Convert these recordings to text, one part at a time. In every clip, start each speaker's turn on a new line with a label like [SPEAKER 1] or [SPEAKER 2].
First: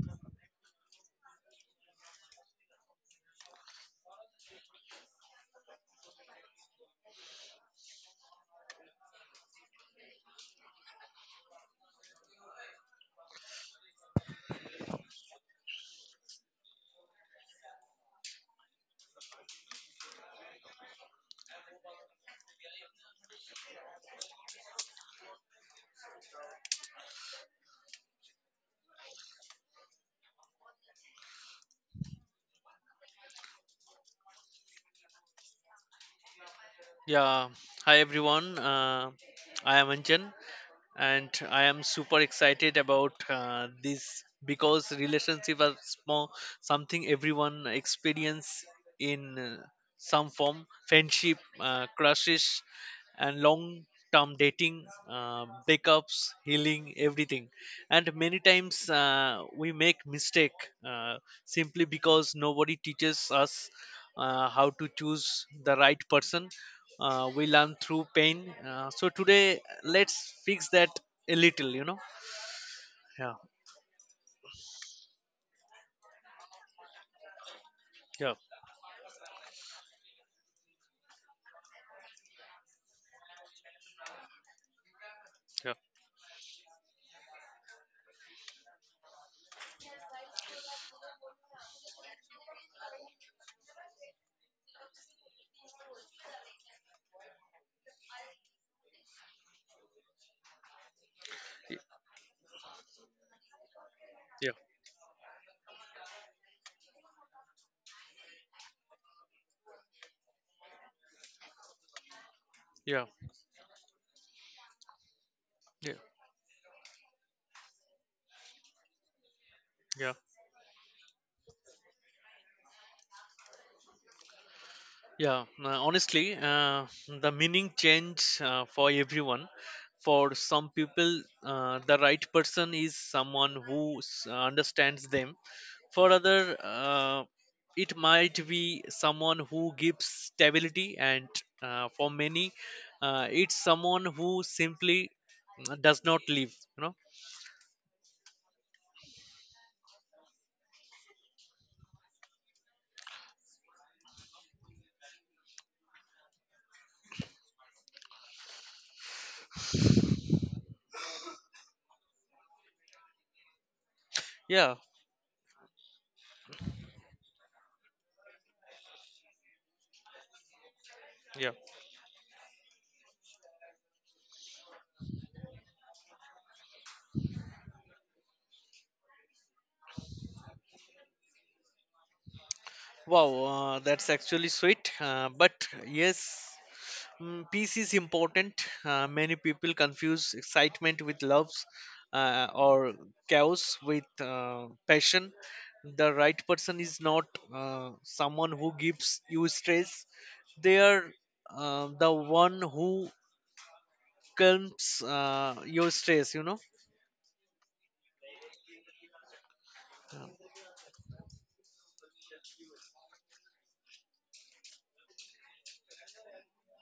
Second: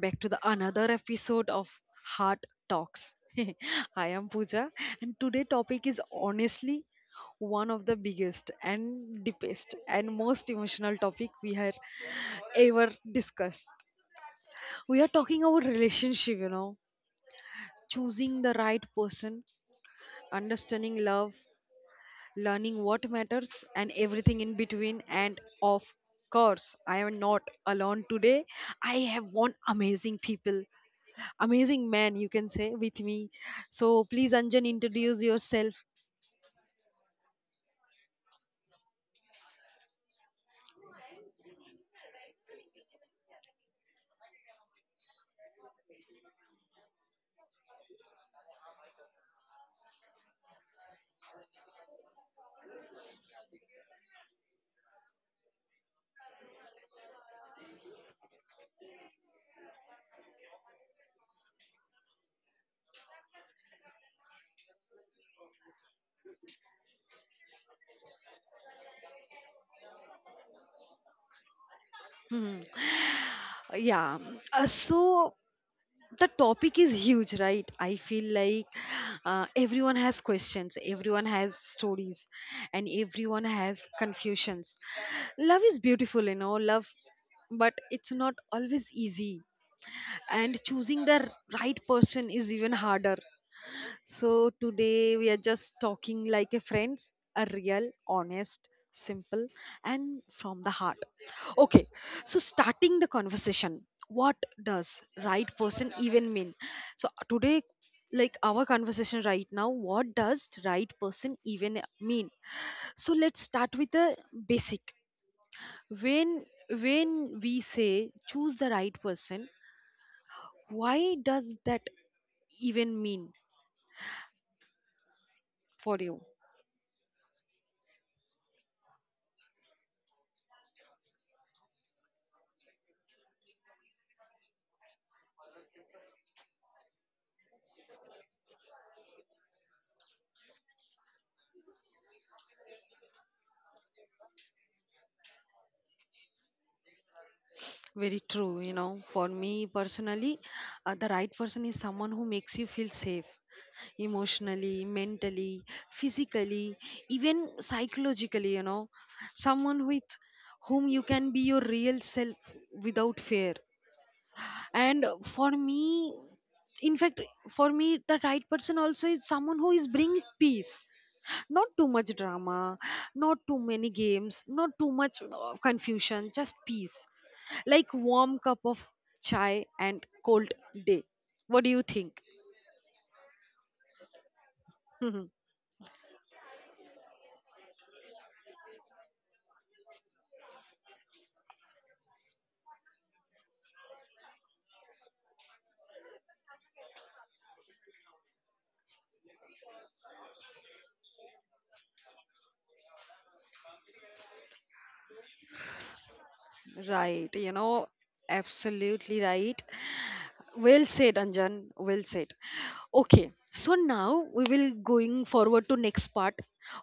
[SPEAKER 1] back to the another episode of Heart Talks. I am Pooja, and today topic is honestly one of the biggest and deepest and most emotional topic we have ever discussed. We are talking about relationship, you know, choosing the right person, understanding love, learning what matters, and everything in between. And of course, I am not alone today. I have one amazing people amazing man you can say with me. So please, Anjan, introduce yourself.
[SPEAKER 2] Yeah, hi everyone. I am Anjan, and I am super excited about this, because relationship are small, something everyone experience in uh, some form: friendship, crushes, and long term dating, breakups, healing, everything. And many times we make mistake, uh, simply because nobody teaches us how to choose the right person. Uh, we learn through pain, so today let's fix that a little. Yeah,
[SPEAKER 1] Uh, yeah so the topic is huge, right? I feel
[SPEAKER 2] yeah,
[SPEAKER 1] like everyone has questions, everyone has stories, and everyone has confusions. Love
[SPEAKER 2] yeah,
[SPEAKER 1] is beautiful, you know, love, but it's not always easy, and choosing the right person is even harder. So today we are just talking like a friends, a real, honest, simple, and from the heart. Okay, so starting the conversation, what
[SPEAKER 2] yeah,
[SPEAKER 1] does right person even mean? So today, like our conversation right now, what does right person even mean?
[SPEAKER 2] yeah,
[SPEAKER 1] So let's start with the basic.
[SPEAKER 2] yeah,
[SPEAKER 1] When when we say choose the right person,
[SPEAKER 2] yeah.
[SPEAKER 1] why does that even mean
[SPEAKER 2] Yeah,
[SPEAKER 1] for you?
[SPEAKER 2] honestly, the meaning change for everyone. For some people, the right person is someone who understands them. For other, it might be someone who gives stability, and for many, it's someone who simply does not live. You know?
[SPEAKER 1] Very true, you know. For me personally, the right person is someone who makes you feel safe emotionally, mentally, physically, even psychologically, you know. Someone with whom you can be your real self without fear.
[SPEAKER 2] Yeah,
[SPEAKER 1] And for me, in fact, for me, the right person also is someone who is bringing peace.
[SPEAKER 2] yeah.
[SPEAKER 1] Not too much drama, not too many games, not too much confusion, just peace, like warm cup of chai and cold day. What do you think?
[SPEAKER 2] Wow, that's actually sweet. But yes. Peace is important. Many people confuse excitement with loves, or chaos with passion. The right person is not someone who gives you stress. They are the one who calms your stress. You know.
[SPEAKER 1] Right, you know, absolutely right. Well said, Anjan, well said. Okay, so now we will going forward to next part.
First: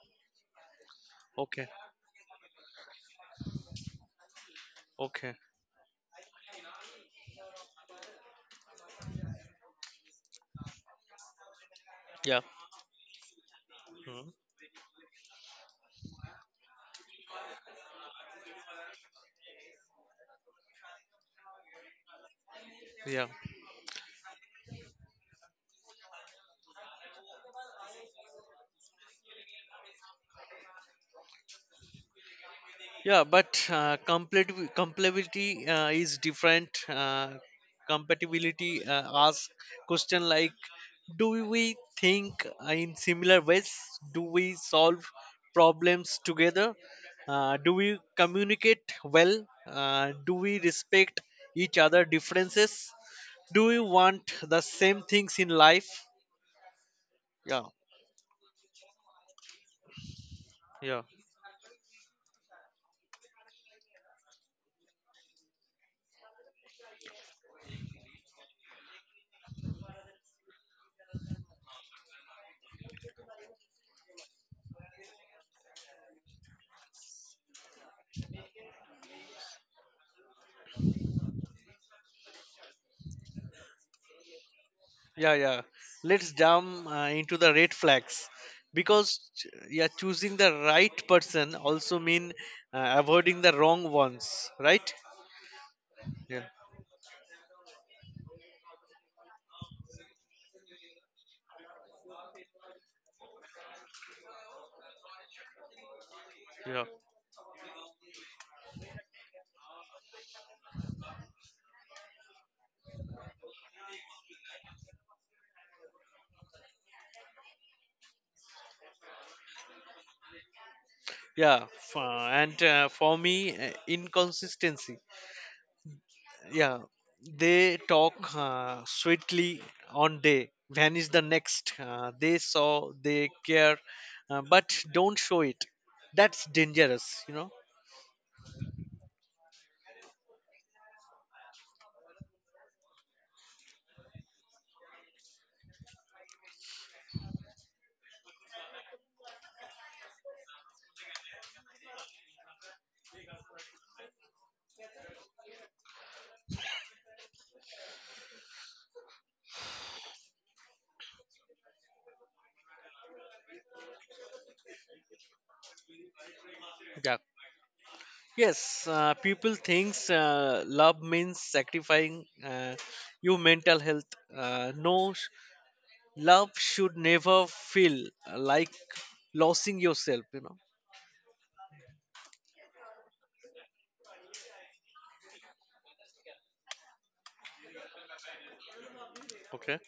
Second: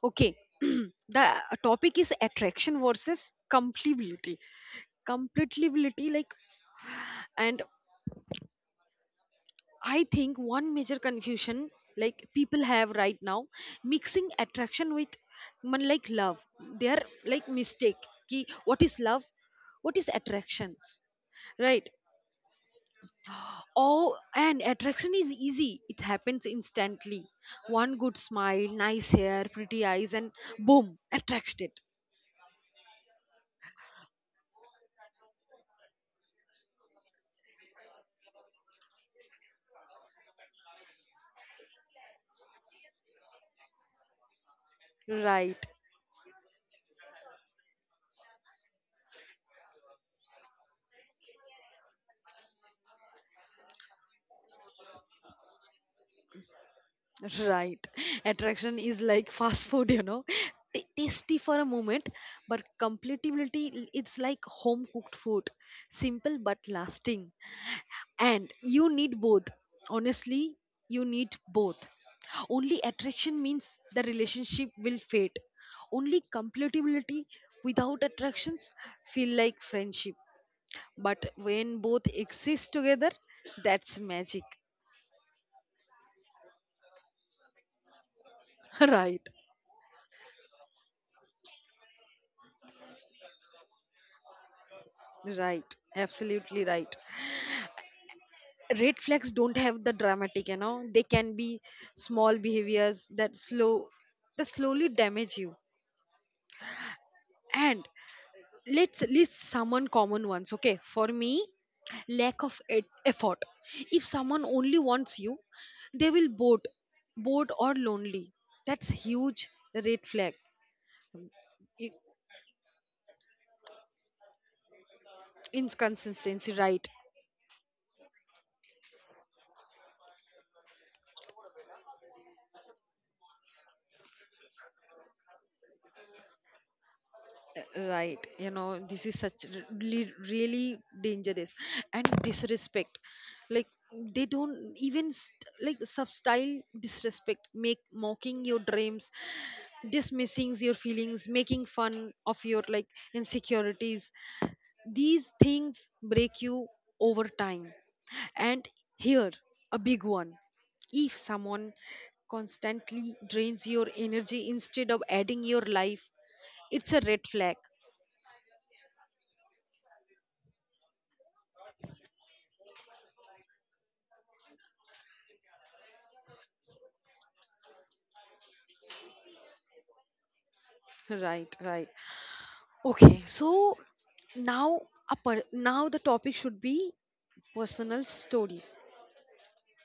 [SPEAKER 1] Okay, the
[SPEAKER 2] Okay.
[SPEAKER 1] topic is attraction versus compatibility.
[SPEAKER 2] Okay.
[SPEAKER 1] Compatibility, like, and I think one major confusion, like
[SPEAKER 2] Yeah.
[SPEAKER 1] people have right now,
[SPEAKER 2] Mhm.
[SPEAKER 1] mixing attraction with man, like love. They are like mistake. Ki, what is love? What is attractions? Right.
[SPEAKER 2] Yeah.
[SPEAKER 1] Oh, and attraction is easy. It happens instantly. One good smile, nice hair, pretty eyes, and boom, attracted.
[SPEAKER 2] Yeah, but complete compatibility is different. Compatibility ask question like, do we think in similar ways? Do we solve
[SPEAKER 1] Right.
[SPEAKER 2] problems together? Do we communicate well? Do we respect each other differences? Do we want the same things in life? Yeah,
[SPEAKER 1] Right. Attraction is like fast food, you know.
[SPEAKER 2] yeah.
[SPEAKER 1] Tasty for a moment, but compatibility, it's like home cooked food. Simple but lasting. And you need both. Honestly, you need both. Only attraction means the relationship will fade. Only compatibility without attractions feel like friendship. But when both exist together, that's magic.
[SPEAKER 2] Yeah, yeah, let's jump into the red flags, because
[SPEAKER 1] Right.
[SPEAKER 2] yeah, choosing the right person also mean avoiding the wrong ones, right?
[SPEAKER 1] Right.
[SPEAKER 2] Yeah,
[SPEAKER 1] Absolutely right. Red flags don't have the dramatic, you know, they can be small behaviors that slowly damage you.
[SPEAKER 2] yeah,
[SPEAKER 1] And let's list someone common ones. Okay, for me, lack of effort. If someone only wants you, they will bored, bored or lonely, that's huge red flag.
[SPEAKER 2] yeah.
[SPEAKER 1] I-
[SPEAKER 2] And for me, inconsistency.
[SPEAKER 1] Inconsistency,
[SPEAKER 2] Yeah,
[SPEAKER 1] right,
[SPEAKER 2] they talk sweetly on day, vanish the next, they saw they care, but don't show it. That's dangerous.
[SPEAKER 1] right. You know, this is such really really dangerous. And disrespect, like they don't even like substyle disrespect, make mocking your dreams, dismissing your feelings, making fun of your like insecurities. These things break you over time. And here a big one: if someone constantly drains your energy instead of adding your life, it's a
[SPEAKER 2] Yeah.
[SPEAKER 1] red flag.
[SPEAKER 2] Yes, people thinks love means sacrificing your mental health. No, love should never feel like losing yourself. You know.
[SPEAKER 1] Right, right. Okay, so now now the topic should be personal story.
[SPEAKER 2] Okay.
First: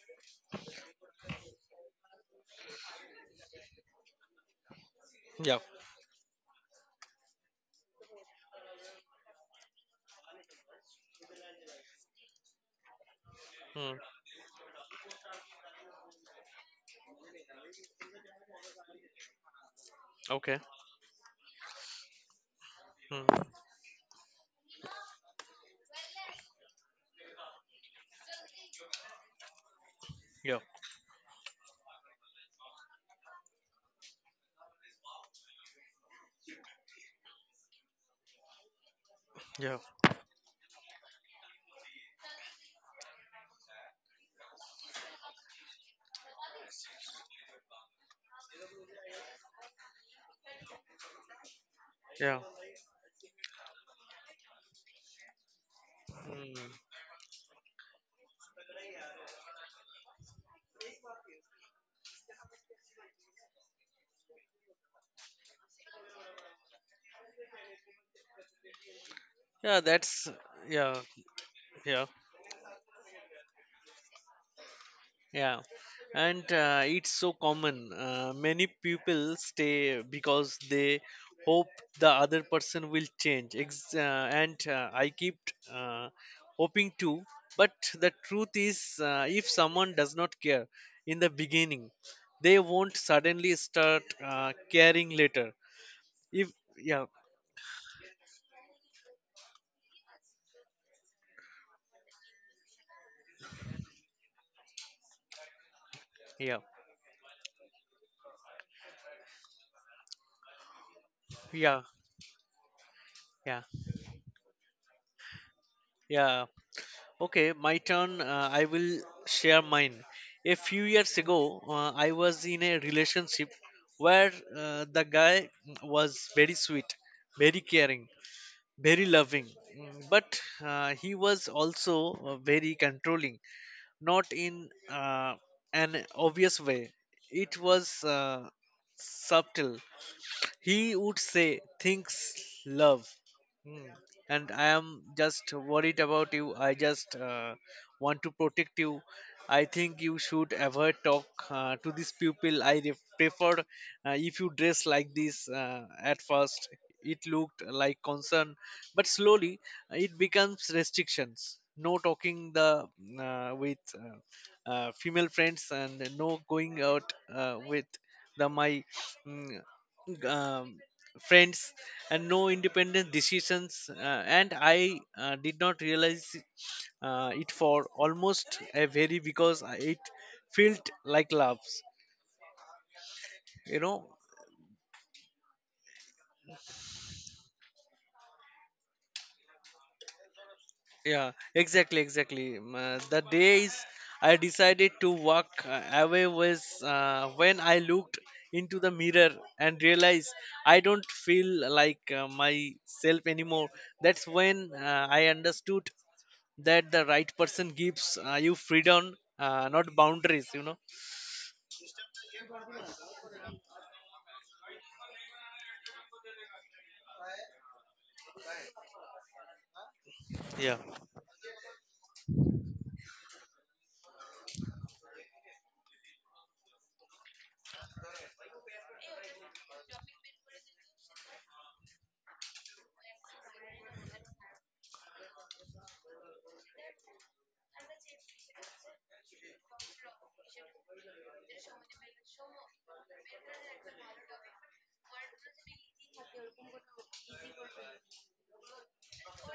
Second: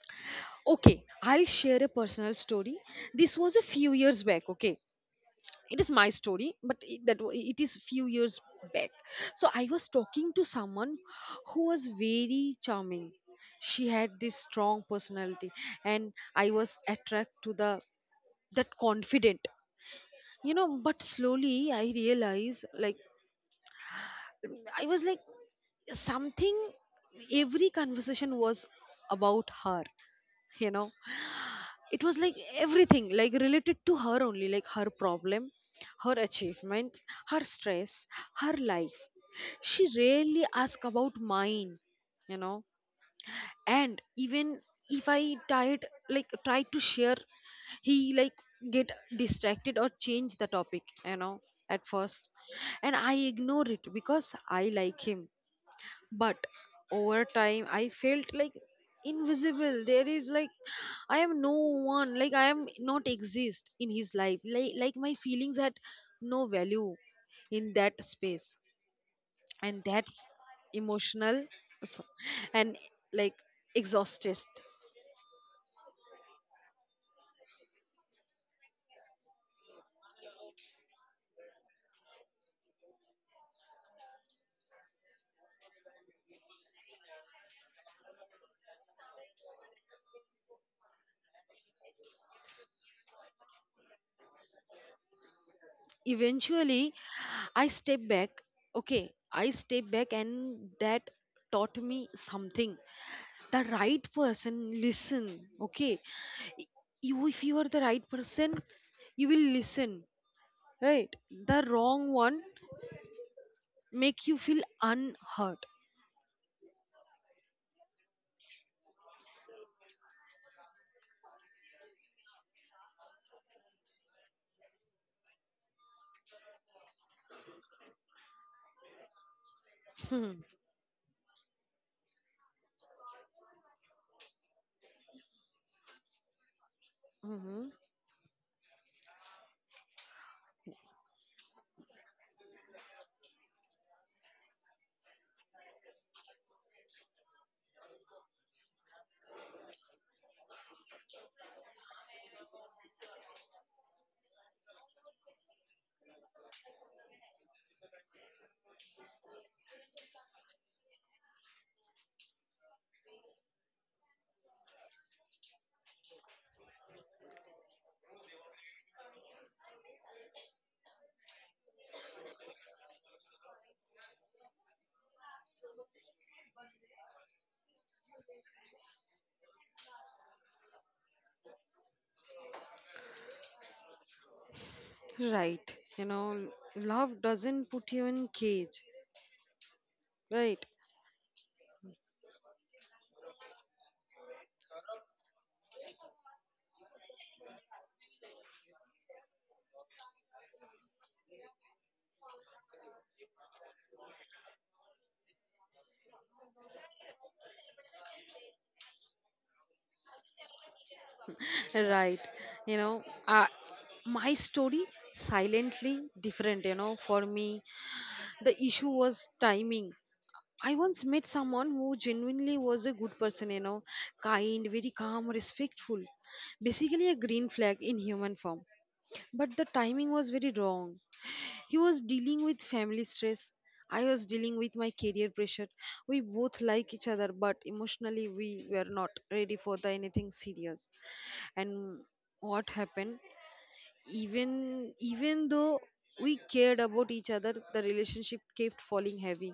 [SPEAKER 1] Okay, I'll share a personal story. This was a few years back. Okay,
[SPEAKER 2] Yeah.
[SPEAKER 1] it is my story, but it, it is few years back. So I was talking to someone who was very charming. She
[SPEAKER 2] Mm.
[SPEAKER 1] had this strong personality, and I was attracted to the that confident, you
[SPEAKER 2] Okay.
[SPEAKER 1] know. But slowly I realized, like
[SPEAKER 2] Mm.
[SPEAKER 1] I was like something, every conversation was about her,
[SPEAKER 2] Yeah.
[SPEAKER 1] you know. It was like everything, like related to her only, like her problem, her achievements, her stress, her life.
[SPEAKER 2] Yeah.
[SPEAKER 1] She rarely asked about mine, you know. And even if I tried, like tried to share, he like get distracted or change the topic, you know. At first,
[SPEAKER 2] Yeah.
[SPEAKER 1] and I ignore it because I like him, but
[SPEAKER 2] Mm.
[SPEAKER 1] over time I felt like invisible. There is like I am no one, like I am not exist in his life, like my feelings had no value in that space.
[SPEAKER 2] Yeah.
[SPEAKER 1] And that's
[SPEAKER 2] That's, yeah.
[SPEAKER 1] emotional, so-
[SPEAKER 2] Yeah.
[SPEAKER 1] and like exhausted.
[SPEAKER 2] Yeah, and it's so common. Many people stay because they hope the other person will change. And I keep uh, hoping too. But the truth is, if someone does not care in the beginning, they won't suddenly start caring later. If
[SPEAKER 1] Eventually,
[SPEAKER 2] Yeah,
[SPEAKER 1] I step back. Okay, I step back and that taught me something. The right person listen. Okay,
[SPEAKER 2] yeah,
[SPEAKER 1] you, if you are the right person, you will listen, right? The
[SPEAKER 2] yeah,
[SPEAKER 1] wrong one
[SPEAKER 2] yeah,
[SPEAKER 1] make you feel unhurt.
[SPEAKER 2] yeah. Okay, my turn. I will share mine. A few years ago, I was in a relationship where the guy was very sweet, very caring, very loving.
[SPEAKER 1] Hmm.
[SPEAKER 2] But he was also very controlling, not in an obvious way. It
[SPEAKER 1] Hmm.
[SPEAKER 2] was subtle. He would say, things love. Hmm. And, I am just worried about you. I just want to protect you. I think you should ever talk to these people. I prefer if you dress like this, at first. It looked like concern, but slowly it becomes restrictions. No talking the with female friends, and no going out with the my mm, um, friends, and no independent decisions, and I did not realize it for almost a very, because it felt like loves, you know.
[SPEAKER 1] Right, you know, love doesn't put you in cage, right?
[SPEAKER 2] Yeah, exactly, exactly. The days I decided to walk away was when I looked into the mirror and realized I don't feel like myself anymore. That's when I understood that the right person gives you freedom, not boundaries, you know.
[SPEAKER 1] Right, you know, uh, my story silently different, you know. For me, the issue was timing.
[SPEAKER 2] Yeah,
[SPEAKER 1] I once met someone who genuinely was a good person, you know, kind, very calm, respectful. Basically, a green flag in human form. But the timing was very wrong. He was dealing with family stress. I was dealing with my career pressure. We both like each other, but emotionally, we were not ready for the anything serious. And what happened? Even though we cared about each other, the relationship kept falling heavy.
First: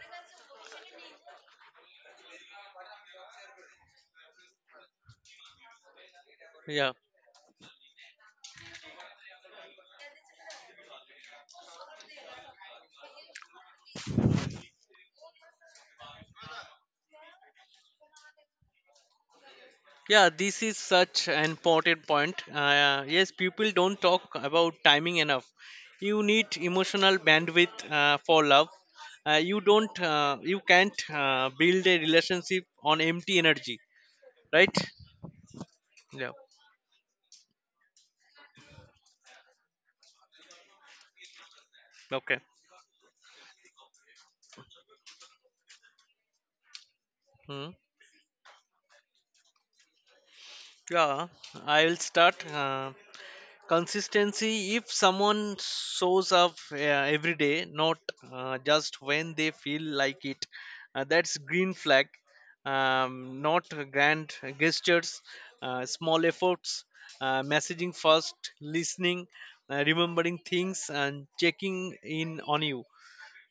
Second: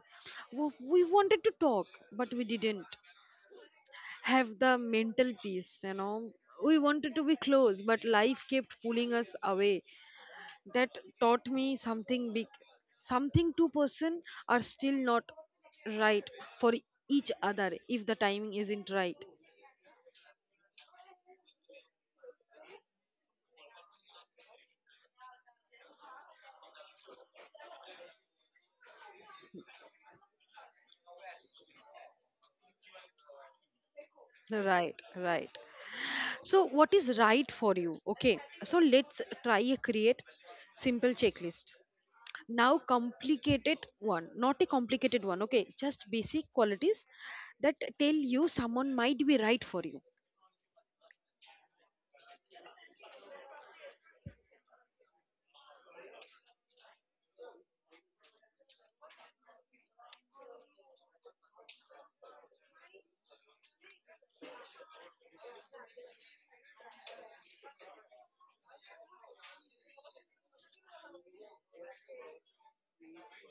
[SPEAKER 1] We wanted to talk, but we didn't have the mental peace, you know. We
[SPEAKER 2] yeah,
[SPEAKER 1] wanted to be close but life kept pulling us away. That taught me something big, something two-person are still not right for each other if the timing isn't right.
[SPEAKER 2] yeah, this is such an important point, yes, people don't talk about timing enough. You need emotional bandwidth for love. Uh, you can't build a relationship on empty energy. Right.
[SPEAKER 1] Right, right.
[SPEAKER 2] Yeah.
[SPEAKER 1] So what is right for you? Okay, so let's try a create simple checklist.
[SPEAKER 2] Okay.
[SPEAKER 1] Now complicated one, not a complicated one, okay, just basic qualities
[SPEAKER 2] Hmm.
[SPEAKER 1] that tell you someone might be right for you.
[SPEAKER 2] Yeah, I will start. Uh, consistency. If someone shows up every day, not just when they feel like it, that's green flag. Not grand gestures, small efforts, messaging first, listening, remembering things and checking in on you,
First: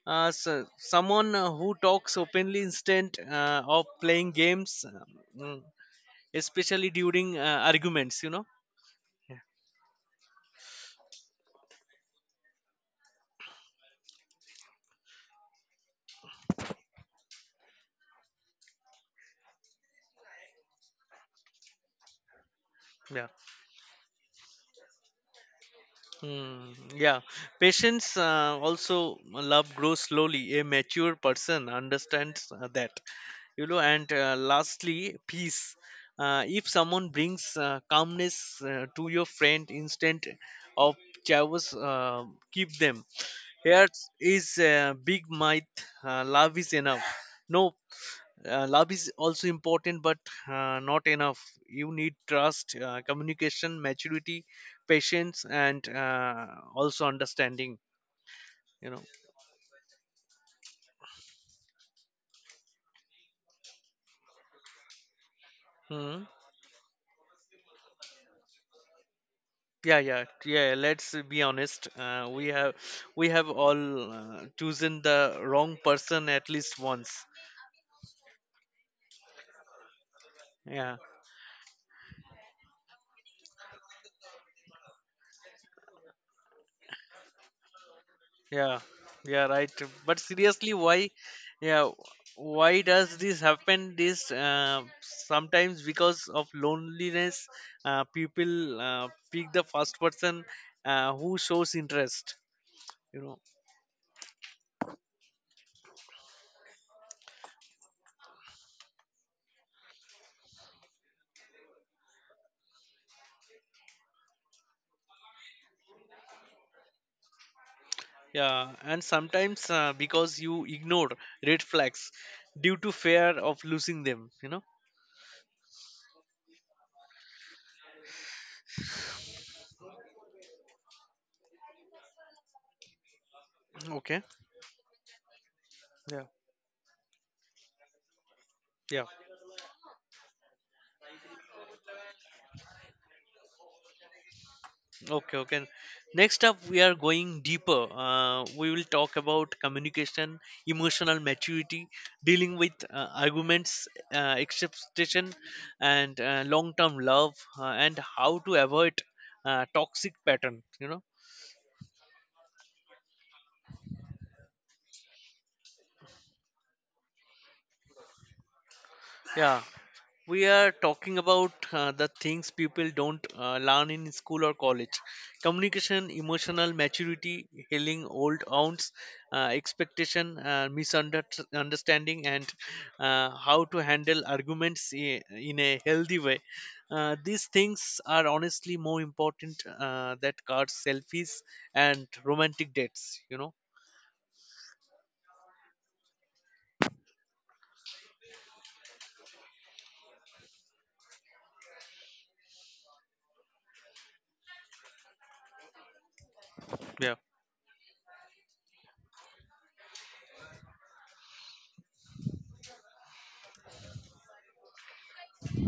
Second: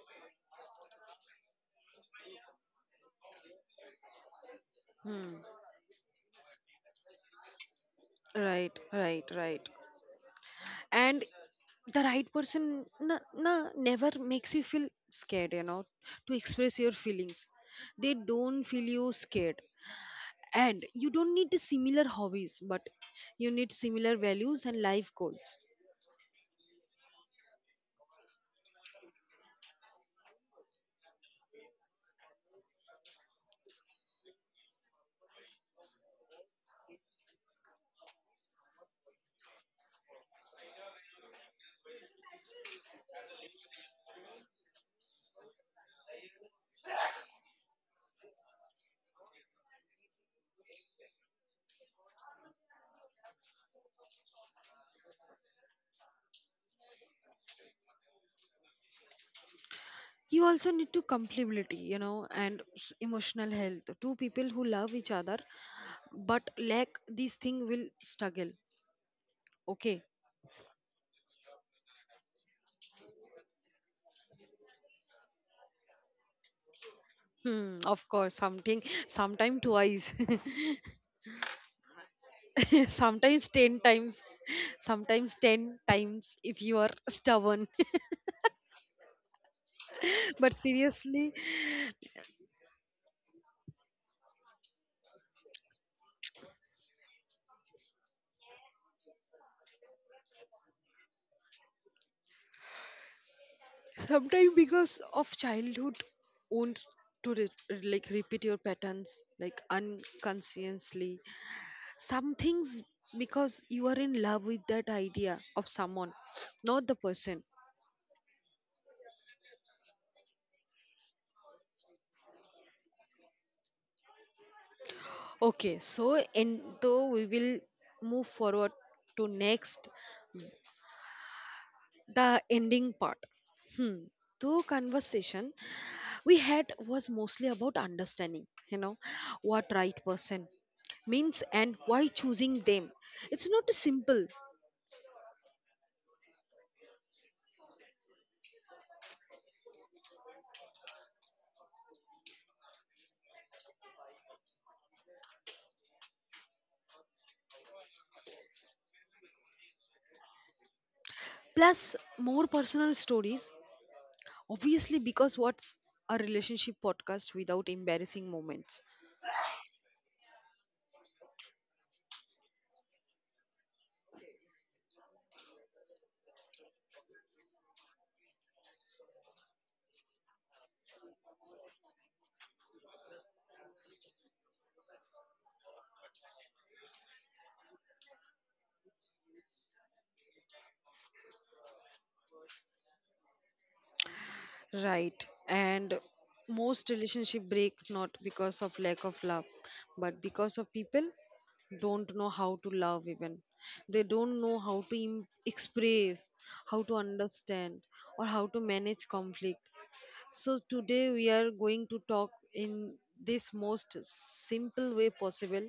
[SPEAKER 2] so someone who talks openly instead of playing games,
[SPEAKER 1] Hmm.
[SPEAKER 2] um, especially during arguments, you know.
[SPEAKER 1] Right, right,
[SPEAKER 2] Yeah,
[SPEAKER 1] right. And the right person never makes you feel scared, you know, to express your feelings. They don't feel you scared. And you don't need similar hobbies, but
[SPEAKER 2] yeah.
[SPEAKER 1] you need similar values and life goals.
[SPEAKER 2] Hmm, yeah, patience also. Uh, love grows slowly. A mature person understands that, you know. And lastly, peace. If someone brings calmness to your friend instant of chaos, keep them. Here is a big myth: love is enough. No, love is also important, but not enough. You need trust, communication, maturity, patience, and also understanding, you know.
[SPEAKER 1] You also need to compatibility, you know, and emotional health. Two people who love each other
[SPEAKER 2] Hmm.
[SPEAKER 1] but lack these thing will struggle.
[SPEAKER 2] Yeah,
[SPEAKER 1] Okay.
[SPEAKER 2] yeah, yeah, let's be honest, we have all chosen the wrong person at least once.
[SPEAKER 1] Hmm, of course something, sometime twice.
[SPEAKER 2] Yeah,
[SPEAKER 1] Sometimes 10 times, sometimes 10 times if you are stubborn.
[SPEAKER 2] yeah, yeah, right, but
[SPEAKER 1] But
[SPEAKER 2] seriously, why?
[SPEAKER 1] seriously,
[SPEAKER 2] Yeah. Why does this happen? This Sometimes because of loneliness, people pick the first person who shows interest, you know.
[SPEAKER 1] sometimes because of childhood wounds, to repeat your patterns like unconsciously. Some things, because you are in love with that idea of someone, not the person.
[SPEAKER 2] Yeah, and sometimes because you ignore red flags due to fear of losing them, you know.
[SPEAKER 1] Okay, so and though we will move forward to next, the ending part. Hmm,
[SPEAKER 2] Okay.
[SPEAKER 1] though conversation
[SPEAKER 2] Yeah.
[SPEAKER 1] we had was mostly about understanding, you know,
[SPEAKER 2] Yeah.
[SPEAKER 1] what right person means and why choosing them, it's not simple.
[SPEAKER 2] Okay. Okay. Next up, we are going deeper. We will talk about communication, emotional maturity, dealing with arguments, acceptation, and long-term love, and how to avoid toxic pattern. You know.
[SPEAKER 1] Plus more personal stories, obviously, because what's a relationship podcast without embarrassing moments?
[SPEAKER 2] Yeah. We are talking about the things people don't learn in school or college: communication, emotional maturity, healing old wounds, expectation, misunderstanding, and how to handle arguments in a healthy way. Uh, these things are honestly more important than cards, selfies, and romantic dates, you know.
[SPEAKER 1] Right. And most relationship break not because of lack of love, but because of people don't know how to love even. They don't know how to express, how to
[SPEAKER 2] Yeah,
[SPEAKER 1] understand, or how to manage conflict. So today we are going to talk in this most simple way possible,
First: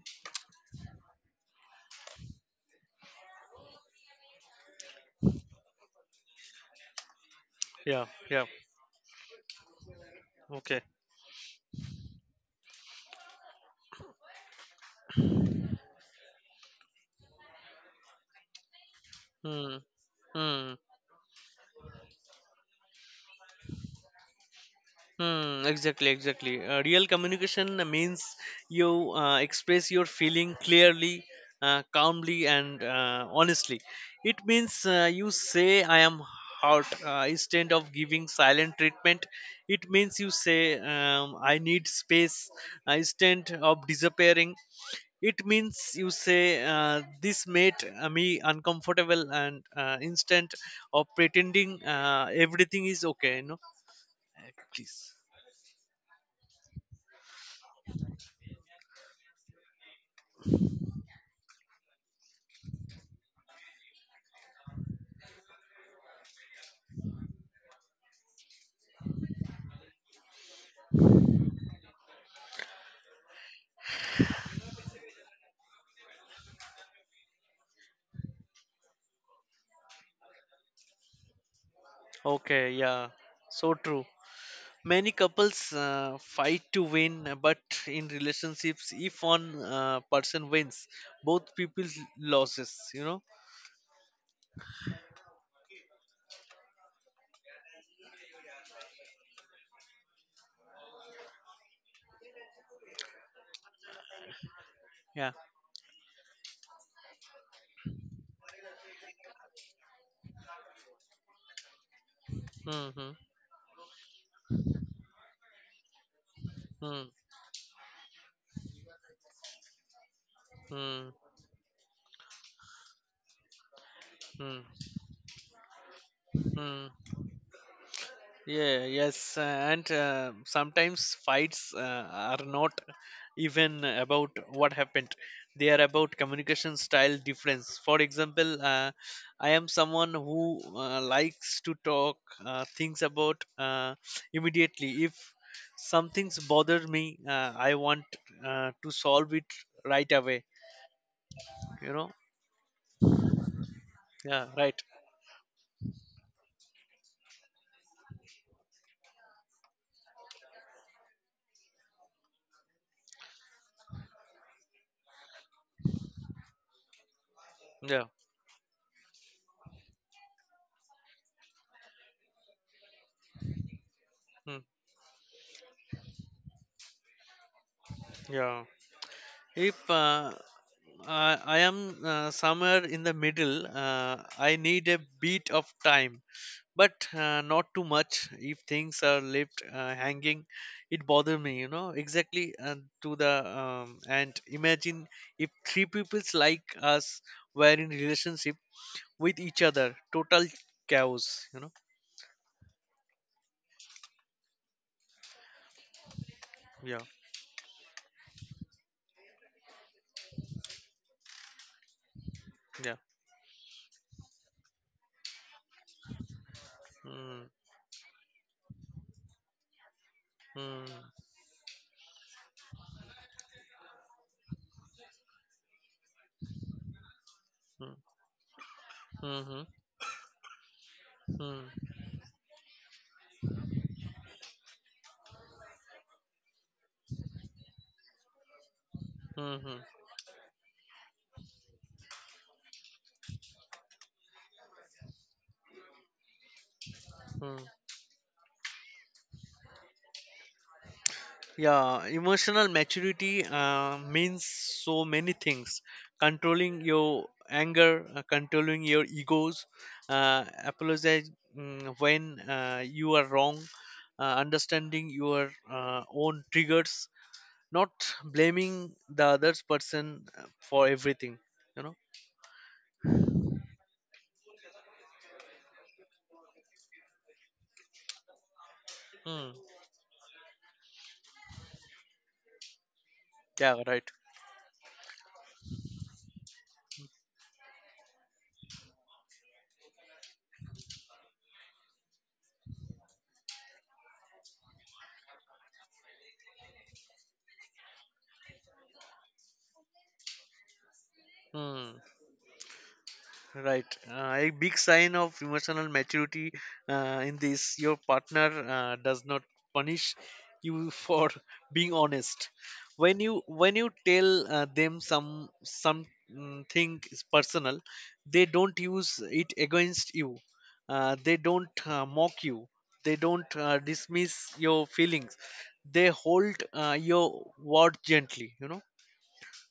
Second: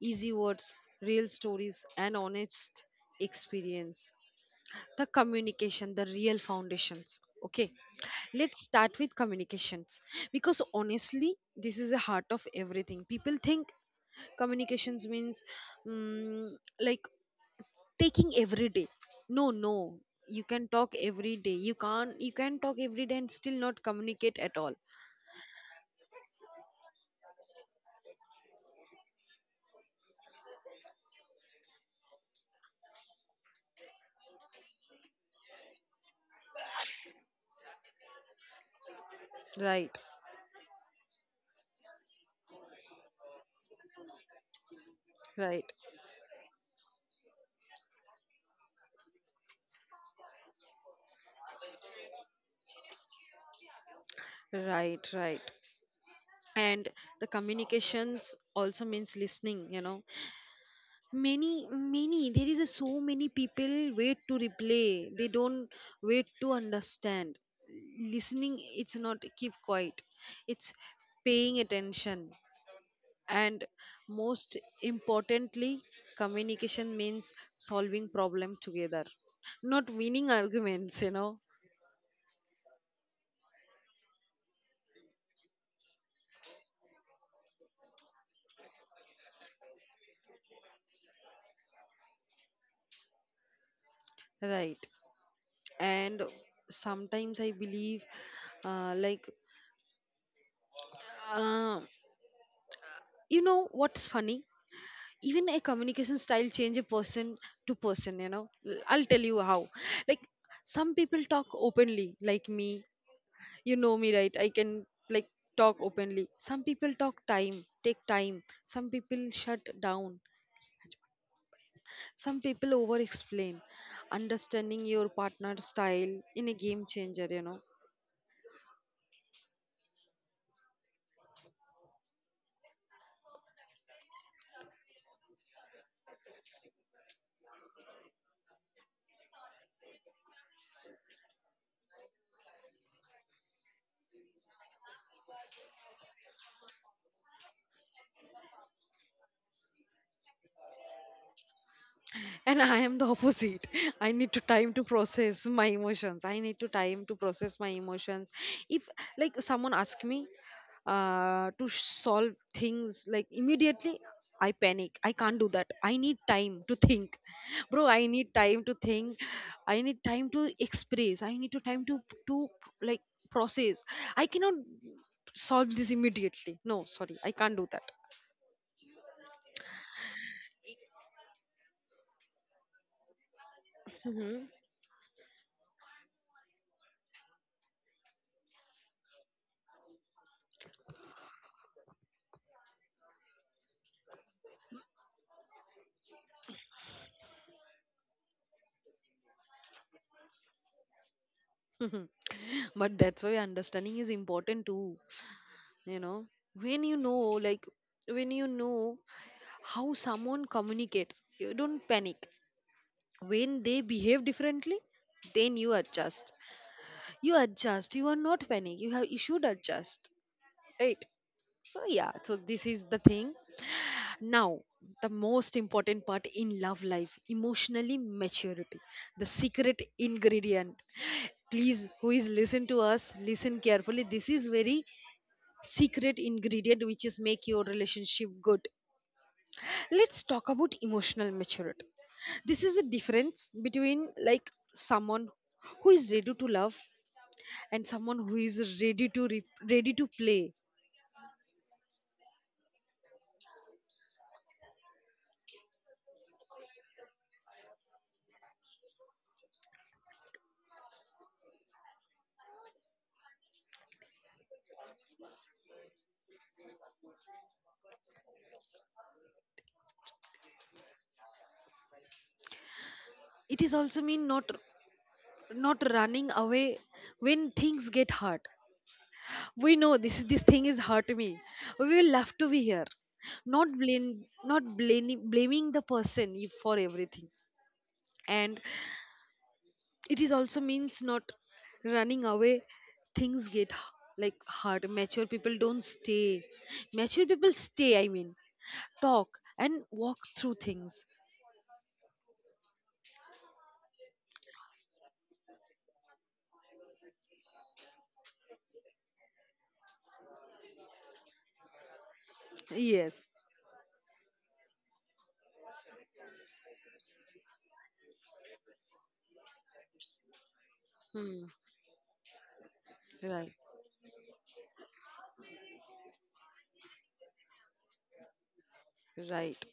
[SPEAKER 1] easy words, real stories, and honest experience. The communication, the real foundations. Okay,
[SPEAKER 2] yeah, yeah.
[SPEAKER 1] let's start with communications, because
[SPEAKER 2] Okay.
[SPEAKER 1] honestly this is the heart of everything. People think communications means, mm, like taking every day. No, no,
[SPEAKER 2] Hmm.
[SPEAKER 1] you can
[SPEAKER 2] Hmm.
[SPEAKER 1] talk every day, you can't you can talk every day and still not communicate at all.
[SPEAKER 2] Hmm, exactly, exactly. Real communication means you express your feeling clearly, calmly, and honestly. It means you say, I am hurt, instead of giving silent treatment.
[SPEAKER 1] Right.
[SPEAKER 2] It means you say, I need space, instead of disappearing. It
[SPEAKER 1] Right.
[SPEAKER 2] means you say, this made me uncomfortable, and instead of pretending everything is okay, you know. Uh,
[SPEAKER 1] Right.
[SPEAKER 2] Please.
[SPEAKER 1] Right. And the communications also means listening, you know. There is a so many people wait to replay. They don't wait to understand. Listening, it's not keep quiet. It's paying attention. And most importantly, communication means solving problem together, not winning arguments, you know.
[SPEAKER 2] Okay, yeah, so true. Many couples fight to win, but in relationships, if one person wins, both people loses. You know?
[SPEAKER 1] Right. And sometimes I believe, uh, like, uh, you know what's funny?
[SPEAKER 2] Yeah.
[SPEAKER 1] Even a communication style change a person to person, you know. I'll tell you how. Like, some people talk openly like me,
[SPEAKER 2] Hmm.
[SPEAKER 1] you know me, right? I can, like, talk openly. Some people
[SPEAKER 2] Hmm.
[SPEAKER 1] talk time, take time. Some people shut down.
[SPEAKER 2] Hmm.
[SPEAKER 1] Some people over explain.
[SPEAKER 2] Hmm.
[SPEAKER 1] Understanding your partner's style in a game
[SPEAKER 2] Hmm.
[SPEAKER 1] changer, you know.
[SPEAKER 2] Yeah, yes, and sometimes fights are not even about what happened. They are about communication style difference. For example, I am someone who likes to talk things about, immediately. If something's bothered me, I want to solve it right away. You know?
[SPEAKER 1] And I am the opposite.
[SPEAKER 2] Yeah, right.
[SPEAKER 1] I need to time to process my emotions. If, like, someone asks me to solve things like immediately, I panic. I can't do that. I need time to think. Bro, I
[SPEAKER 2] Yeah.
[SPEAKER 1] need time to think. I need time to express. I need to time to like process. I cannot
[SPEAKER 2] Mm,
[SPEAKER 1] solve this immediately. No, sorry, I can't do that.
[SPEAKER 2] yeah. If I am somewhere in the middle.
[SPEAKER 1] Mhm.
[SPEAKER 2] I need a bit of time, but not too much. If things are left hanging, it bothers me, you know, exactly, to the and imagine if three peoples like us were in relationship with each other, total chaos, you know.
[SPEAKER 1] But that's why understanding is important too, you know, when you
[SPEAKER 2] Yeah,
[SPEAKER 1] know, like when you know how someone communicates, you don't panic
[SPEAKER 2] yeah.
[SPEAKER 1] when they behave differently. Then you adjust. You
[SPEAKER 2] Mm,
[SPEAKER 1] adjust, you are not panic, you have you should adjust,
[SPEAKER 2] mm,
[SPEAKER 1] right? So yeah, so this is the thing now. The most important part in love life,
[SPEAKER 2] mm,
[SPEAKER 1] emotionally maturity, the
[SPEAKER 2] mm,
[SPEAKER 1] secret ingredient, please
[SPEAKER 2] mm,
[SPEAKER 1] who is listen to us, listen carefully, this is very secret ingredient which is make your relationship good.
[SPEAKER 2] mm, mm,
[SPEAKER 1] Let's talk about emotional maturity. This is a difference between like someone who is ready to love
[SPEAKER 2] mm.
[SPEAKER 1] and someone who is ready to ready to play.
[SPEAKER 2] Yeah, emotional maturity means so many things. Controlling your anger, controlling your egos, apologize when you are wrong, understanding your own triggers, not blaming the other person for everything. You know.
[SPEAKER 1] It is also mean not running away when things get hard.
[SPEAKER 2] Hmm.
[SPEAKER 1] We know this thing is hurt me, we will love to be here. Not
[SPEAKER 2] Yeah.
[SPEAKER 1] blame,
[SPEAKER 2] Right.
[SPEAKER 1] not blaming blaming the person for everything. And it is also means not running away things get hard. Mature people don't stay, mature people stay, I mean, talk and walk through things.
[SPEAKER 2] Hmm. Right. A big sign of emotional maturity in this. Your partner does not punish you for being honest. When
[SPEAKER 1] Yes.
[SPEAKER 2] you when you tell them something is personal, they don't use it against you. They
[SPEAKER 1] Hmm.
[SPEAKER 2] don't mock you. They
[SPEAKER 1] Right,
[SPEAKER 2] don't dismiss your feelings. They hold your word gently. You know.
[SPEAKER 1] right.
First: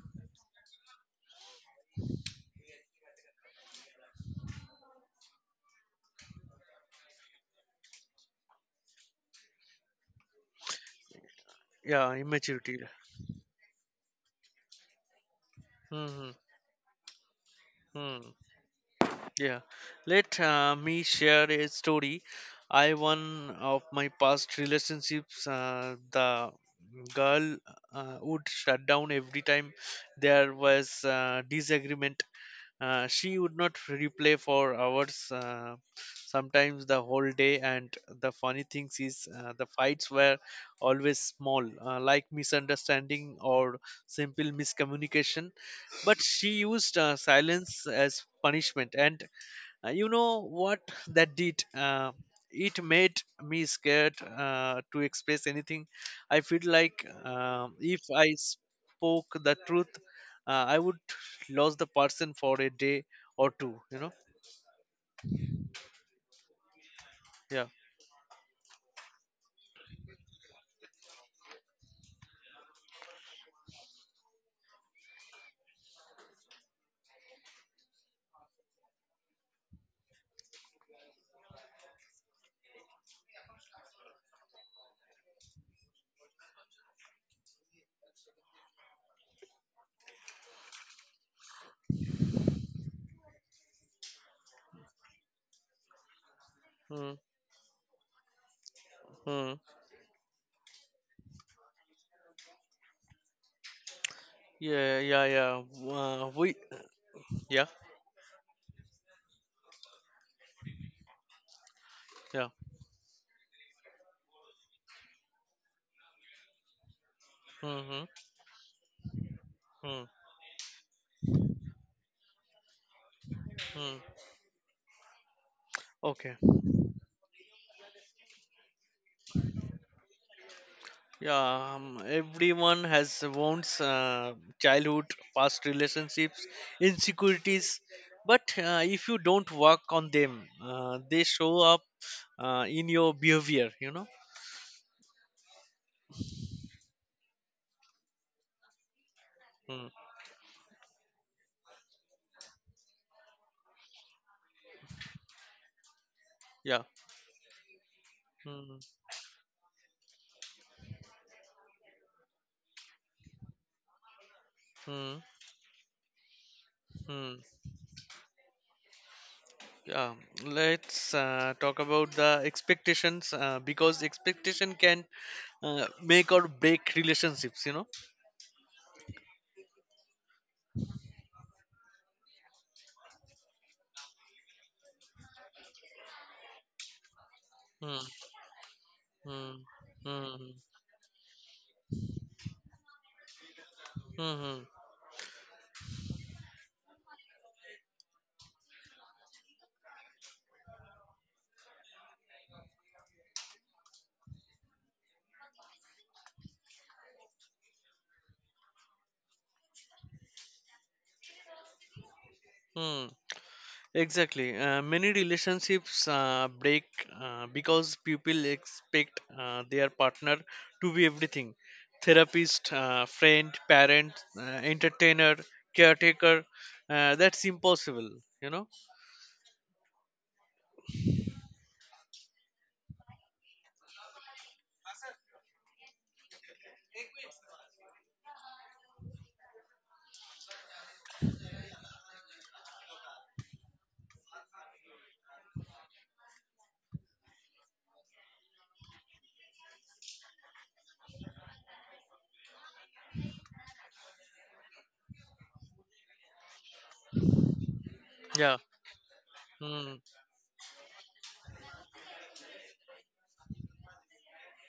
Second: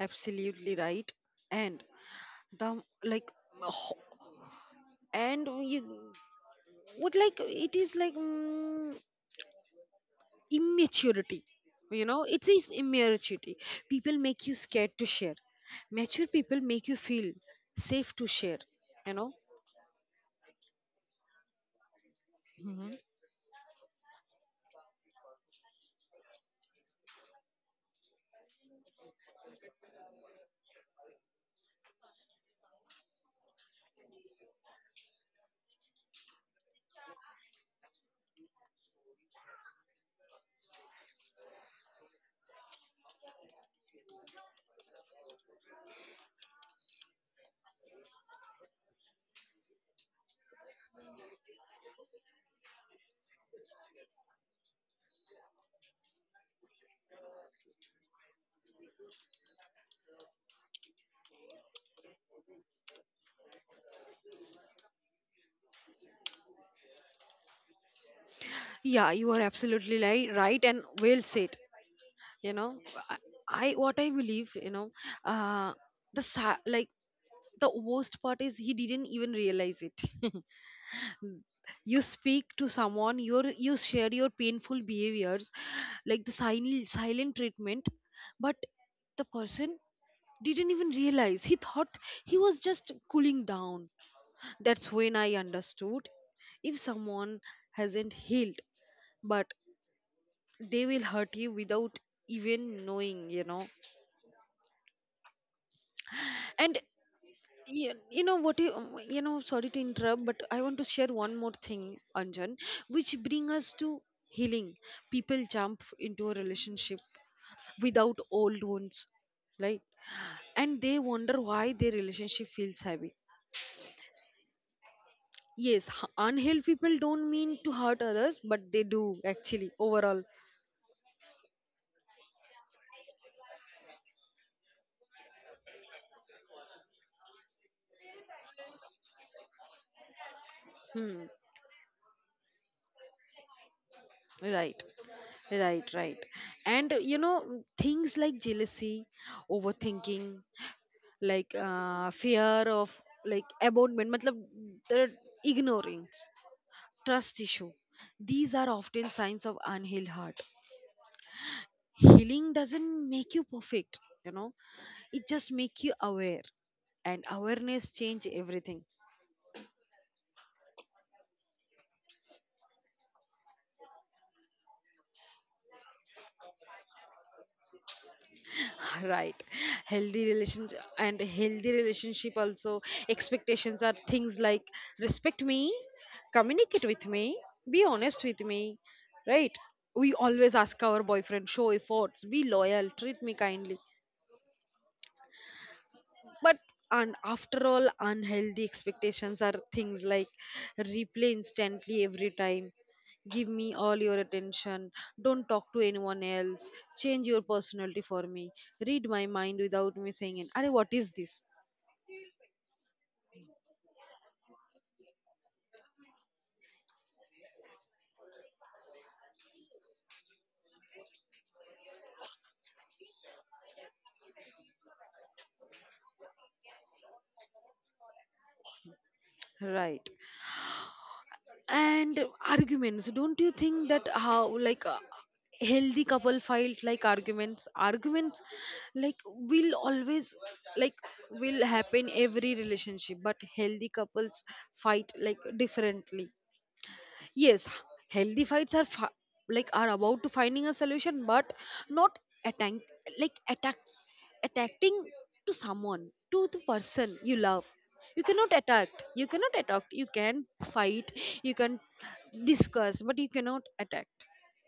[SPEAKER 1] Absolutely right. And the like ho- and you, what like it is like immaturity, you
[SPEAKER 2] Yeah,
[SPEAKER 1] know, it is
[SPEAKER 2] immaturity.
[SPEAKER 1] immaturity. People make you scared to share, mature
[SPEAKER 2] Hmm.
[SPEAKER 1] people make you feel safe
[SPEAKER 2] Hmm,
[SPEAKER 1] to
[SPEAKER 2] hmm.
[SPEAKER 1] share, you know.
[SPEAKER 2] Yeah, let me share a story.
[SPEAKER 1] Mhm.
[SPEAKER 2] I One of my past relationships, the girl would shut down every time there was disagreement. She would not replay for hours, sometimes the whole day. And the funny thing is, the fights were always small, like misunderstanding or simple miscommunication. But she used silence as punishment, and you know what that did? It made me scared to express anything. I feel like, if I spoke the truth, I would lose the person for a day or two. You know? Yeah.
[SPEAKER 1] Yeah, you are absolutely right and well said, you know. i what I believe, you know, uh the the worst part is he didn't even realize it. You speak to someone, you share your painful behaviors like the silent treatment, but the person didn't even realize. He thought he was just cooling down. That's when I understood. If
[SPEAKER 2] Hmm.
[SPEAKER 1] someone hasn't healed,
[SPEAKER 2] Hmm.
[SPEAKER 1] but they will hurt you without even knowing, you know.
[SPEAKER 2] Yeah. Yeah. Yeah. We.
[SPEAKER 1] And
[SPEAKER 2] Yeah.
[SPEAKER 1] you know what you know, sorry to interrupt, but I want to share one more thing,
[SPEAKER 2] Yeah.
[SPEAKER 1] Anjan, which bring us to healing. People jump into a relationship
[SPEAKER 2] Hmm.
[SPEAKER 1] without old wounds, right,
[SPEAKER 2] Hmm. Hmm.
[SPEAKER 1] and they wonder why their relationship feels heavy.
[SPEAKER 2] Hmm.
[SPEAKER 1] Yes,
[SPEAKER 2] Okay.
[SPEAKER 1] unhealed people don't mean to hurt others, but they do actually overall.
[SPEAKER 2] Yeah, everyone has wounds: childhood, past relationships, insecurities. But if you don't work on them, they
[SPEAKER 1] Hmm.
[SPEAKER 2] show up in your behavior, you know?
[SPEAKER 1] Right, right, right. And you know, things like jealousy,
[SPEAKER 2] Mm,
[SPEAKER 1] overthinking, like fear of like abandonment, matlab, the ignorance,
[SPEAKER 2] yeah.
[SPEAKER 1] trust issue. These are
[SPEAKER 2] Mm,
[SPEAKER 1] often signs of unhealed heart. Healing doesn't make you perfect, you know,
[SPEAKER 2] mm,
[SPEAKER 1] it just makes you aware, and
[SPEAKER 2] mm.
[SPEAKER 1] awareness change everything.
[SPEAKER 2] Yeah. Let's talk about the expectations, because expectation can make or break relationships, you know?
[SPEAKER 1] Right. Healthy relationship and healthy relationship also expectations are things like respect me, communicate with me, be
[SPEAKER 2] Mm,
[SPEAKER 1] honest with me.
[SPEAKER 2] mm,
[SPEAKER 1] Right, we
[SPEAKER 2] mm,
[SPEAKER 1] always ask our boyfriend show efforts, be loyal, treat me kindly.
[SPEAKER 2] mm,
[SPEAKER 1] But and after all unhealthy expectations are things like replay instantly every time, give me all your attention, don't talk to anyone else, change your personality for me, read my mind without me saying it. Arey, what is this?
[SPEAKER 2] mm. Exactly. Many relationships break because people expect their partner to be everything: therapist, friend, parent, entertainer, caretaker. That's impossible, you know?
[SPEAKER 1] Right. And arguments, don't you think that how like a healthy couple fight, like arguments will always like will happen every relationship, but healthy couples fight like differently. Yes, healthy fights are are about to finding a solution, but not attack, like attack attacking to someone, to the person you love. You cannot
[SPEAKER 2] Yeah.
[SPEAKER 1] attack. You cannot attack. You can fight. You can discuss, but you cannot attack.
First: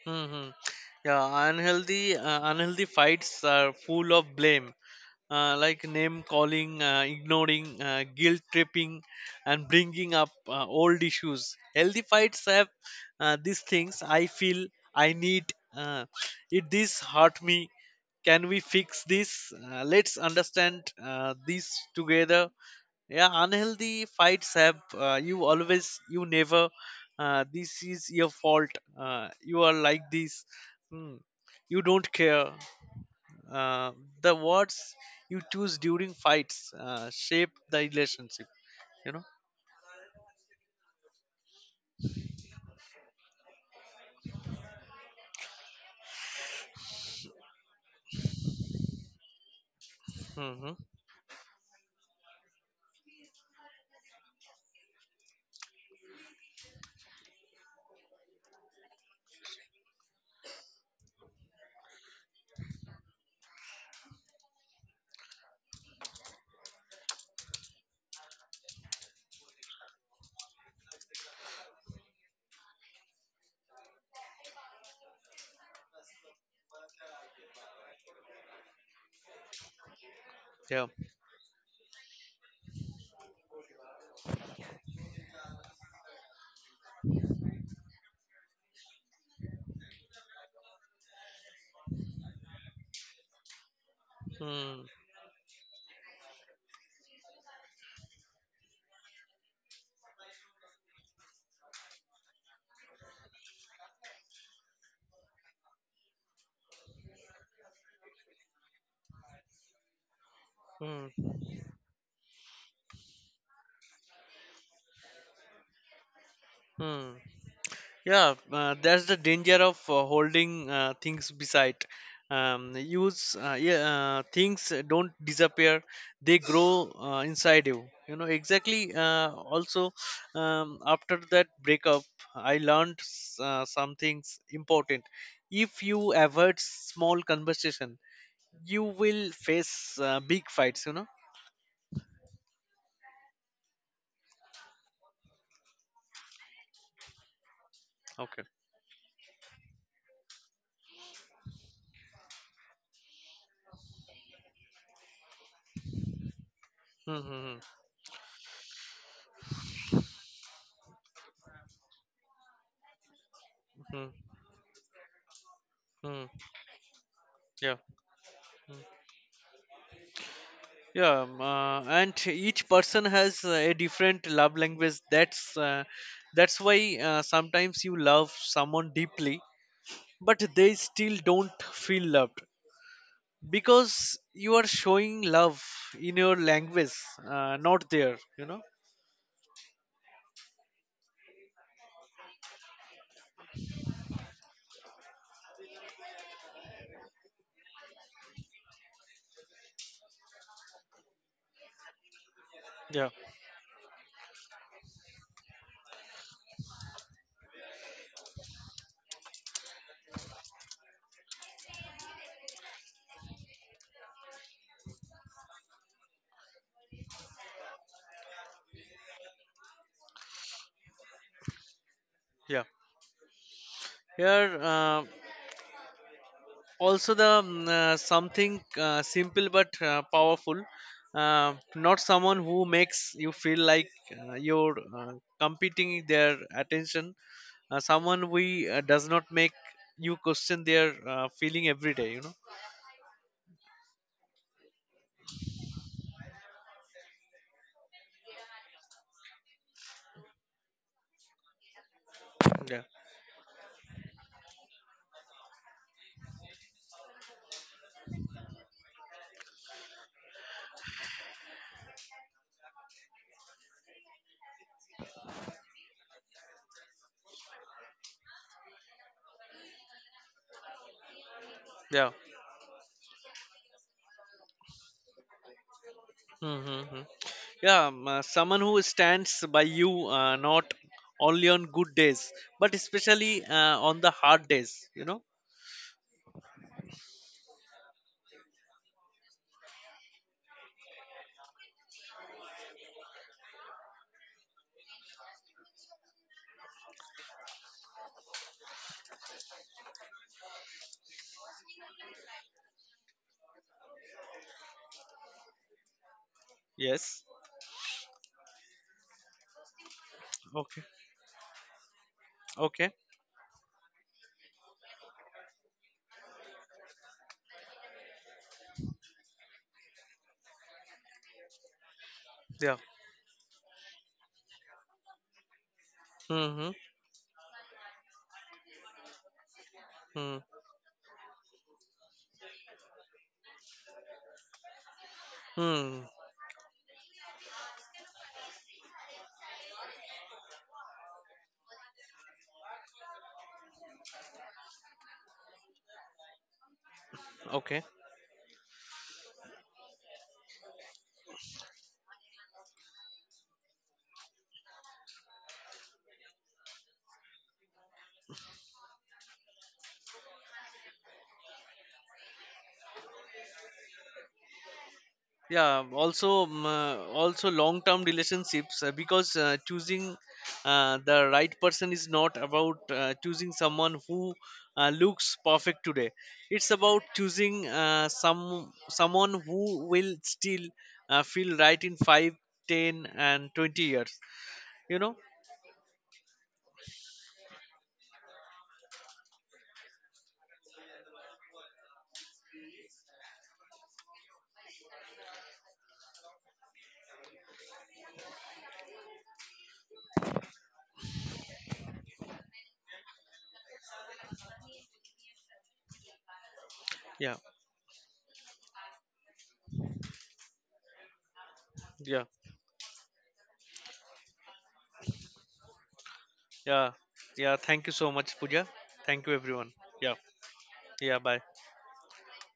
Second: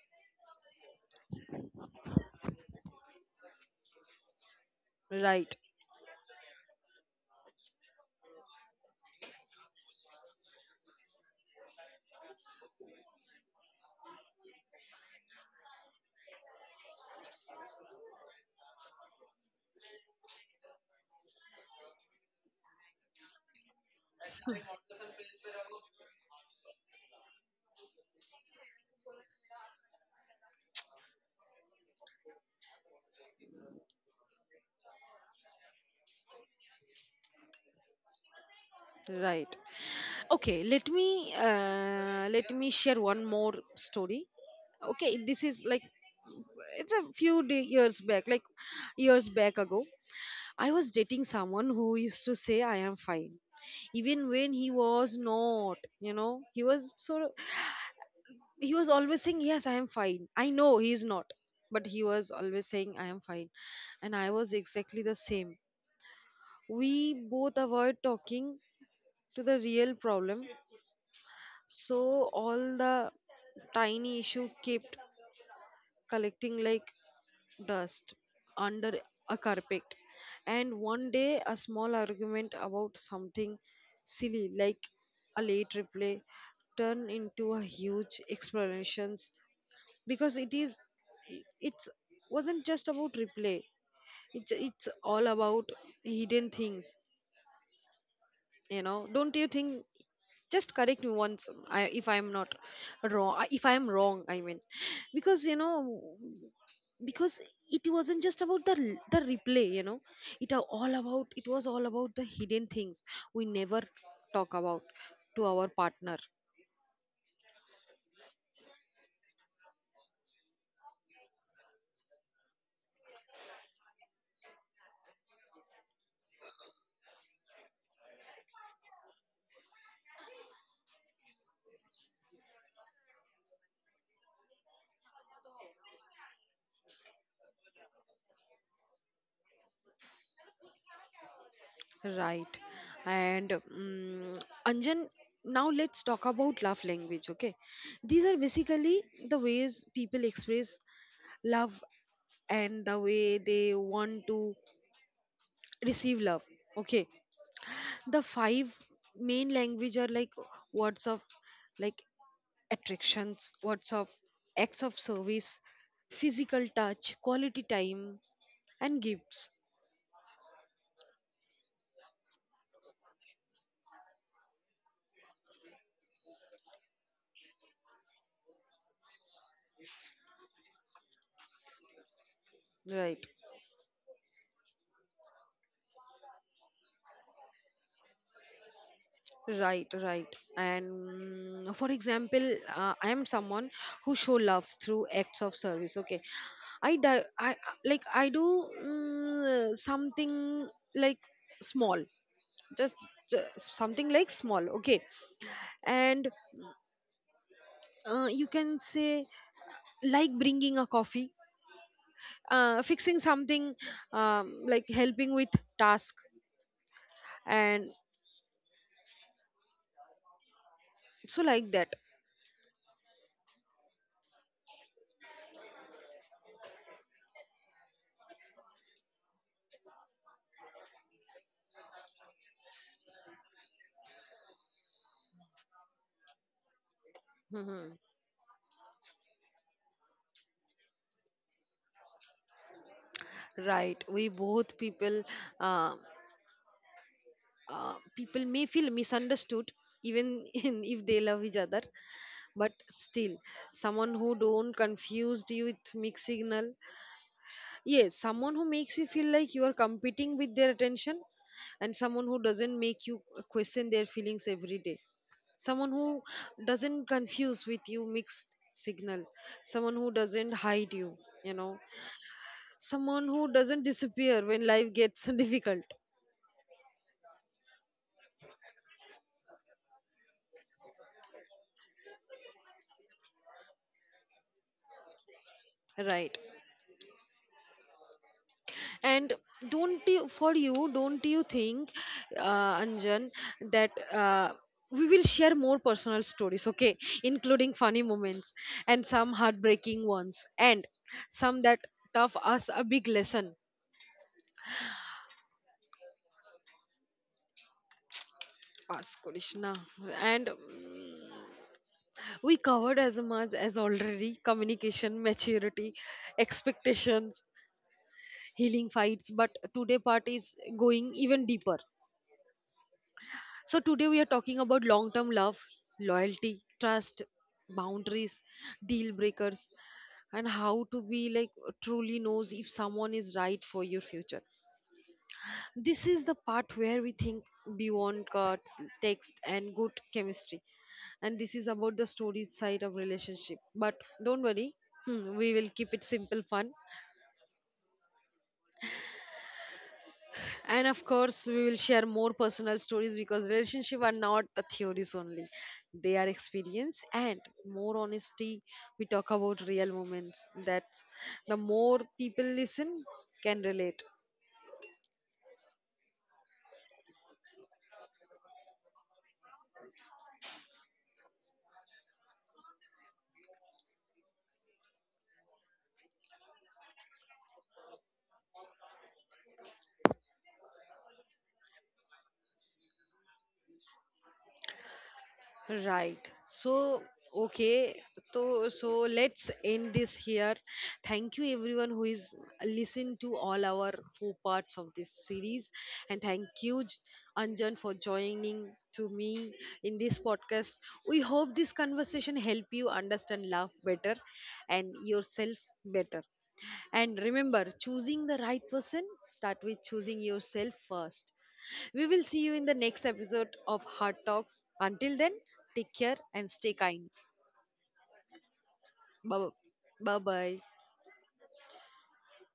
[SPEAKER 2] Mm-hmm. Yeah, unhealthy fights are full of blame,
[SPEAKER 1] Right,
[SPEAKER 2] like name calling, ignoring, guilt tripping, and bringing up old issues. Healthy fights have these things. I feel, I need uh, it. This hurt me. Can we fix this? Let's understand this together. Yeah, unhealthy fights have you always, you never. This is your fault. You are like this. Hmm. You don't care. Uh, the words you choose during fights shape the relationship. You know.
[SPEAKER 1] right. Okay, let me share one more story. Okay, this is like it's a few years back, like years back ago. I
[SPEAKER 2] Hmm.
[SPEAKER 1] was dating someone who used to say I am fine, even when he was not. You know, he was so he was always saying yes, I am fine. I know he is not, but he was always saying I am fine, and I was exactly the same. We both avoid talking to the real problem, so all the tiny issue kept collecting like dust under a carpet. And
[SPEAKER 2] Yeah.
[SPEAKER 1] one day, a small argument about something silly like a late replay turned into a huge explanations, because it's wasn't just about replay,
[SPEAKER 2] Mm,
[SPEAKER 1] it's all about hidden things, you know. Don't you think, just correct me once, if I'm not wrong, if I'm wrong, I mean, because you know, because it wasn't just about the replay, you know,
[SPEAKER 2] mm,
[SPEAKER 1] it was all about the hidden things we never talk about to our partner.
[SPEAKER 2] mm. Yeah. That's the danger of holding things beside. Use Yeah, things don't disappear; they grow inside you. You know exactly. Also, after that breakup, I learned some things important. If you avoid small conversation, you will face big fights, you know.
[SPEAKER 1] Right. And Anjan, now let's talk about love language. Okay, these are
[SPEAKER 2] Okay.
[SPEAKER 1] basically the ways people express love and the way they want to receive love, okay.
[SPEAKER 2] Mm-hmm.
[SPEAKER 1] The five main language are like words of like attractions, words of, acts of service,
[SPEAKER 2] Mm-hmm.
[SPEAKER 1] physical touch, quality
[SPEAKER 2] Yeah.
[SPEAKER 1] time,
[SPEAKER 2] Mm.
[SPEAKER 1] and gifts.
[SPEAKER 2] Yeah. And each person has a different love language. That's why sometimes you love someone deeply, but they still don't feel loved,
[SPEAKER 1] Right,
[SPEAKER 2] because you are showing love in your language, not there. You know.
[SPEAKER 1] right, right. And for example, I am someone who show love through acts of service, okay. I like I do something like small, just,
[SPEAKER 2] Yeah.
[SPEAKER 1] just something like small, okay. And you can say like bringing a coffee, fixing something, like helping with task and so like that.
[SPEAKER 2] Yeah. Here. Also something simple but powerful. Uh, not someone who makes you feel like you're competing their attention,
[SPEAKER 1] Mhm.
[SPEAKER 2] someone we does not make you question their feeling every day, you know.
[SPEAKER 1] Right, we both people, uh, people may feel misunderstood even if they love each other, but
[SPEAKER 2] Yeah,
[SPEAKER 1] still someone who don't confused you with mixed signal. Yes, someone who makes you feel like you are competing with their attention, and someone who doesn't make you question their feelings every day. Someone who doesn't confuse with you mixed signal. Someone who doesn't hide you, you know.
[SPEAKER 2] yeah.
[SPEAKER 1] Someone who doesn't disappear when life gets difficult.
[SPEAKER 2] Mm-hmm. Yeah. Someone who stands by you, not only on good days but especially on the hard days, you know.
[SPEAKER 1] Right. And don't you, for you, don't you think, Anjan, that we will share more personal stories, okay, including funny moments and some heartbreaking ones, and some that tough us a big lesson.
[SPEAKER 2] Yes.
[SPEAKER 1] Ask Krishna, and
[SPEAKER 2] Okay,
[SPEAKER 1] we
[SPEAKER 2] okay.
[SPEAKER 1] covered as much as already communication, maturity, expectations, healing fights, but today part is going even deeper.
[SPEAKER 2] Yeah.
[SPEAKER 1] So today we are talking about long term love, loyalty,
[SPEAKER 2] Mm-hmm.
[SPEAKER 1] trust, boundaries, deal breakers,
[SPEAKER 2] Hmm.
[SPEAKER 1] and how to be like truly knows if someone is right for your future.
[SPEAKER 2] Hmm.
[SPEAKER 1] This is the part where we think beyond cards, text, and good chemistry. And this is about the story side of relationship. But don't worry, we will keep it simple fun,
[SPEAKER 2] Okay.
[SPEAKER 1] and of course we will share more personal stories because relationships are not the theories only, they are experience, and more honesty we talk about real moments. That's the more people listen can relate.
[SPEAKER 2] Yeah. Also, also long-term relationships, because choosing the right person is not about choosing someone who looks perfect today. It's about choosing someone who will still feel right in 5, 10, and 20 years. You know.
[SPEAKER 1] Right. So okay. So let's end this here. Thank you, everyone who is listened to all our four parts of this series, and thank you, Anjan, for joining to me in this podcast. We hope this conversation help you understand love better and yourself better. And
[SPEAKER 2] Yeah.
[SPEAKER 1] remember, choosing the right person start with choosing yourself first. We will
[SPEAKER 2] Yeah.
[SPEAKER 1] see you in the next episode of Heart Talks. Until then, take care and stay
[SPEAKER 2] Yeah.
[SPEAKER 1] kind.
[SPEAKER 2] Yeah. Thank you so much, Pooja. Thank you, everyone. Yeah.
[SPEAKER 1] Bye bye.
[SPEAKER 2] Yeah. Bye.